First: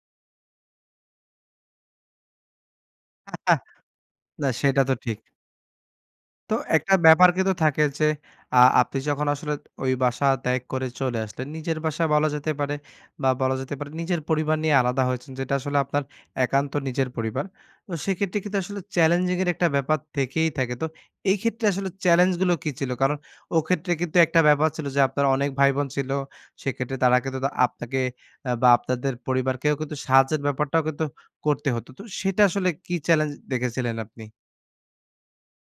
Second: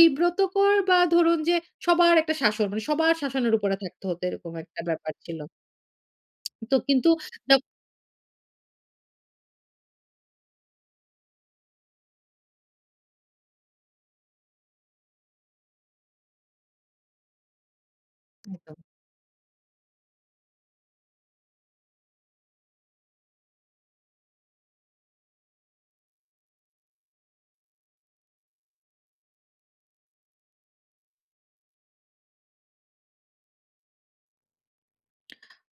বিব্রতকর বা ধরুন যে সবার একটা শাসন, মানে সবার শাসনের [unintelligible] উপরে থাকতে হ্তো না এরকম একটা সেটা তো ব্যাপার ঠিক। ছিল। তো তো একটা কিন্তু ব্যাপার কিন্তু না থাকে যে আ আপনি যখন আসলে ওই বাসা ত্যাগ করে চলে আসলেন নিজের বাসা বলা যেতে পারে বা বলা যেতে পারে নিজের পরিবার নিয়ে আলাদা হয়েছেন যেটা আসলে আপনার একান্ত নিজের পরিবার। তো সেক্ষেত্রে কিন্তু একদম। আসলে চ্যালেঞ্জিং এর একটা ব্যাপার থেকেই থাকে। তো এই ক্ষেত্রে আসলে চেলেঞ্জ গুলো কী ছিল? কারণ ও ক্ষেত্রে কিন্তু একটা ব্যাপার ছিল যে আপনার অনেক ভাই বোন ছিল। সেক্ষেত্রে তারা কিন্তু আপনাকে আ বা আপনাদের পরিবারকেও কিন্তু সাহায্যের ব্যাপারটাও কিন্তু করতে হতো তো, সেটা আসলে কী চ্যালেঞ্জ দেখেছিলেন আপনি?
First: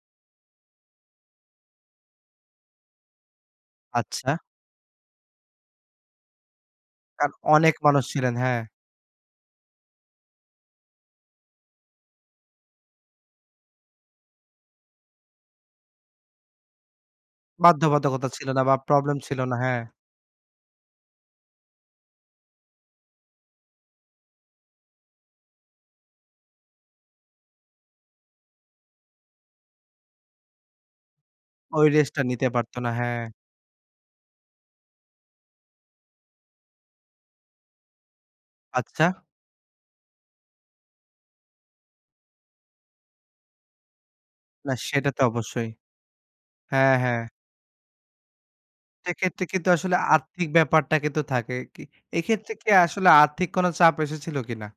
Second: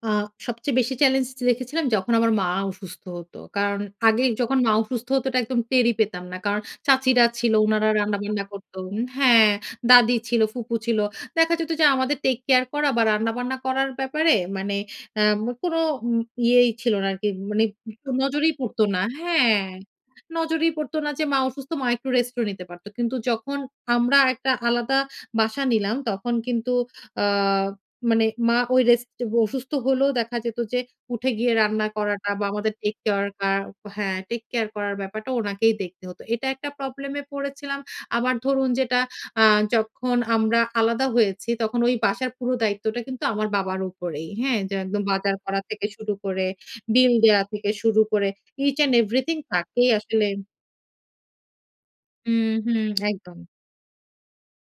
আ সবচেয়ে বেশি চ্যালেঞ্জ দেখেছিলাম যখন আমার মা অসুস্থ হতো। কারণ আগে আচ্ছা। যখন মা অসুস্থ হতো এটা একদম টেরই পেতাম না। কারণ চাচিরা আর ছিল অনেক উনারা মানুষ ছিলেন, রান্না-বান্না হ্যাঁ। করত। হ্যাঁ, দাদি ছিল ফুপু ছিল দেখা যেত যে আমাদের টেক-কেয়ার করা বা রান্না-বান্না করার ব্যাপারে মানে আম কোন উম ইয়েই ছিল না আরকি মানে বাধ্যবাধকতা ছিল নজরেই না বা পড়তো না, প্রবলেম ছিল না, হ্যাঁ। হ্যাঁ। নজরেই পড়তো না যে মা অসুস্থ মা একটু রেস্টও নিতে পারত। কিন্তু যখন আমরা একটা আলাদা বাসা নিলাম তখন কিন্তু আ মানে মা ওই রেস্ট অসুস্থ হলেও দেখা যেত যে উঠে গিয়ে ওই রান্না রেস্টটা করাটা বা নিতে আমাদের পারতো না, হ্যাঁ। টেক-কেয়ার কা হ্যাঁ টেক কেয়ার করার ব্যাপারটা ওনাকেই দেখতে হতো। এটা একটা প্রবলেমে পড়েছিলাম। আবার ধরুন যেটা আচ্ছা। আ যখন আমরা আলাদা হয়েছি তখন ওই বাসার পুরো দায়িত্বটা কিন্তু আমার বাবার উপরেই, হ্যাঁ? না যে একদম সেটা তো বাজার করা অবশ্যই। থেকে শুরু করে, হ্যাঁ, বিল হ্যাঁ। দেওয়া থেকে শুরু করে ইচ অ্যান্ড এভরিথিং সেক্ষেত্রে কিন্তু তাকেই আসলে আসলে আর্থিক ব্যাপারটা কিন্তু থাকে, কি হুম, এক্ষেত্রে কী হুম, আসলে একদম। আর্থিক কোন চাপ এসেছিল কী না?